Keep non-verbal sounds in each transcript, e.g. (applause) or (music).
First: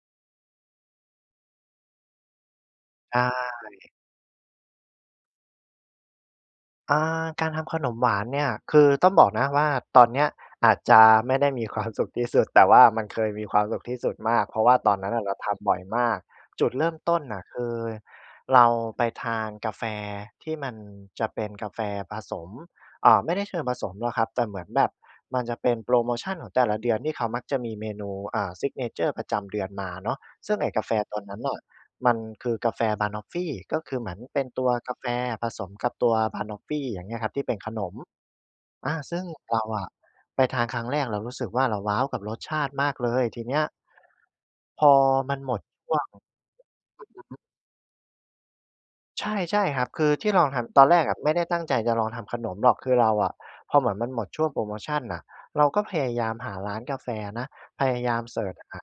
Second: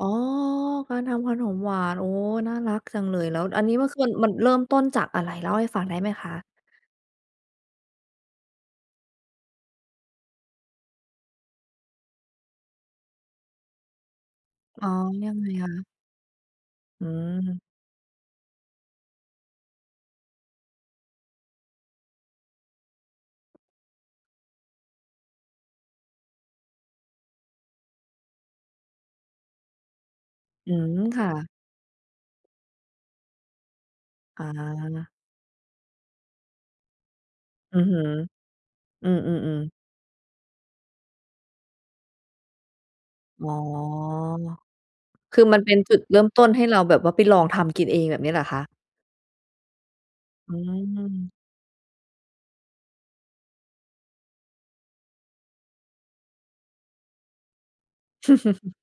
อ๋อ การทำขนมหวาน โอ้! น่ารัก จังเไลย แล้วดอันนี้มัน้ คืน มันเริ่มต้นจากอะไร เล่าให้ฟังได้ไหมคะ? อา การทำขนมหวานเนี่ย คือต้องบอกนะว่า ตอนเนี้ยอาจจะไม่ได้มี ความ สุขที่สุด แต่ว่ามันเคยมีความสุขที่สุดมาก เพราะว่าอ๋ตอ อนนั้นน่ะยเรัางไทงคำบ่อยะ? มาก จุดเริ่มอต้นน่ะคืม ือ เราไปทานกาแฟที่มันจะเป็นกาแฟผสม อ่า ไม่ได้เชิงผสมหรอกครับ แต่เหมือนแบบมันจะเป็นโพรโมชันของแต่ละเดือนที่เขามักจะมีเมนู อ่า ซิกเนเชอร์ประจำเดือนมาเนาะ ซึ่งไออ้ืกาแฟม ตัคว่นั้นะ น่ะ มันคือกาแฟบะนอฟฟี ก็คือเหมือนเป็อนตัวกาแฟา ผสมกับตัวบะนอฟฟี อย่างเงี้ยครับ ที่เป็นขอืนอฮม ึ อา อืซึ่งเรม าๆ ๆ อะ ไปทานครั้งแรกเรารู้สึกว่า เราว้าวกับรสชาติมากเลย! ทีอเน๋อ ี้ย พอมัคนือหมมัดนเป็นชจุ่วดง เริ่มต้น ให้เราแบบว่าไปลองทำกินเอง แบบนี้เหรอคะ? ใช่ ๆ ครับ คือที่ลองอืทำ ตอนแรกอะไม ม่ได้ตั้งใจจะลองทำขนมหรอก คือเราอะ พอเหมือนมันหมดช่วงโพรโมชันน่ะ เราก็พยายามหาร้านกาแฟนะ พยายามเซิร์ช(chuckles) หา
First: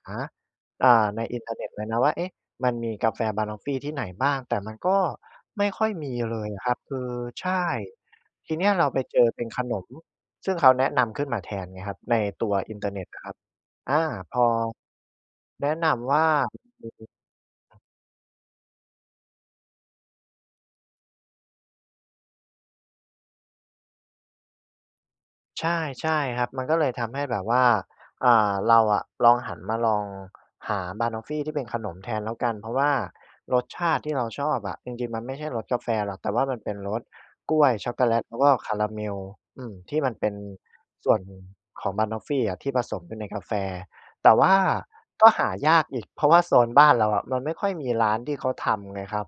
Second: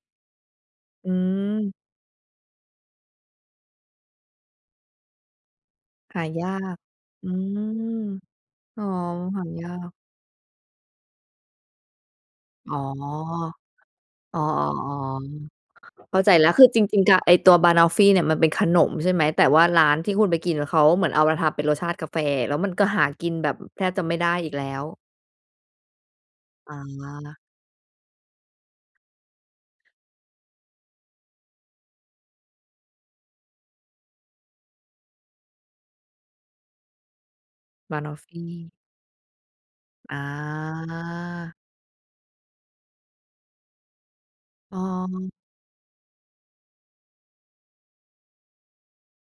อ่า อืในอินเทอร์เน็ตม เลยนะว่า เอ๊ะ! มันมีกาแฟบะนอฟฟีที่ไหนบ้าง แต่มันก็ไม่ค่อยมีหาเลยยาครับ ก คือ อืใชม ่ ทีเนี้ยอเ๋รอ าไปเจอเหป็านขยานม ก ซึ่งเขาแนะนำขึ้นมาแทนไงครับ ในตัวออิ๋อ นเทอร์เน็ตอะครับ อา พอ๋อ อ ๆ แนะนๆ ำเวข้่าา ใจแล้ว คือจริง ๆ ก ไอ้ตัวบะนอฟฟีเนี่ยมันเป็นขนมใช่ไหม? แต่ว่าร้านที่คุณไปกิน เขาเหมือนเอามาทำเป็นรสชาติกาแฟ แล้วมันก็หากินแบบ อ แทบจะไม่ได้อีกแล้ว ใช่ ๆ ครับ มันกอ็เลยทำให้แบา บว่า อ่า เราอะลองหันมาลอง (clicks tongue) หาบะนอฟฟีที่เป็นขนมแทนแล้วกัน เพราะว่ารสชาติที่เราชอบอะ จริง ๆ มันไม่ใช่รสกาแฟหรอก แต่ว่ามันเป็นรสกล้วยช็อบกโะกนแลอฟต ฟแล้วก็คี าราเมล อืม ที่มันอเป็น ส่วนา ของบะนอฟฟีอะที่ผสมอยู่ในกาแฟ แต่ว่าอ้อ ก็หายากอีก เพราะว่าโซนบ้านเราอะ มันไม่ค่อยมีร้านที่เขาทำไงครับ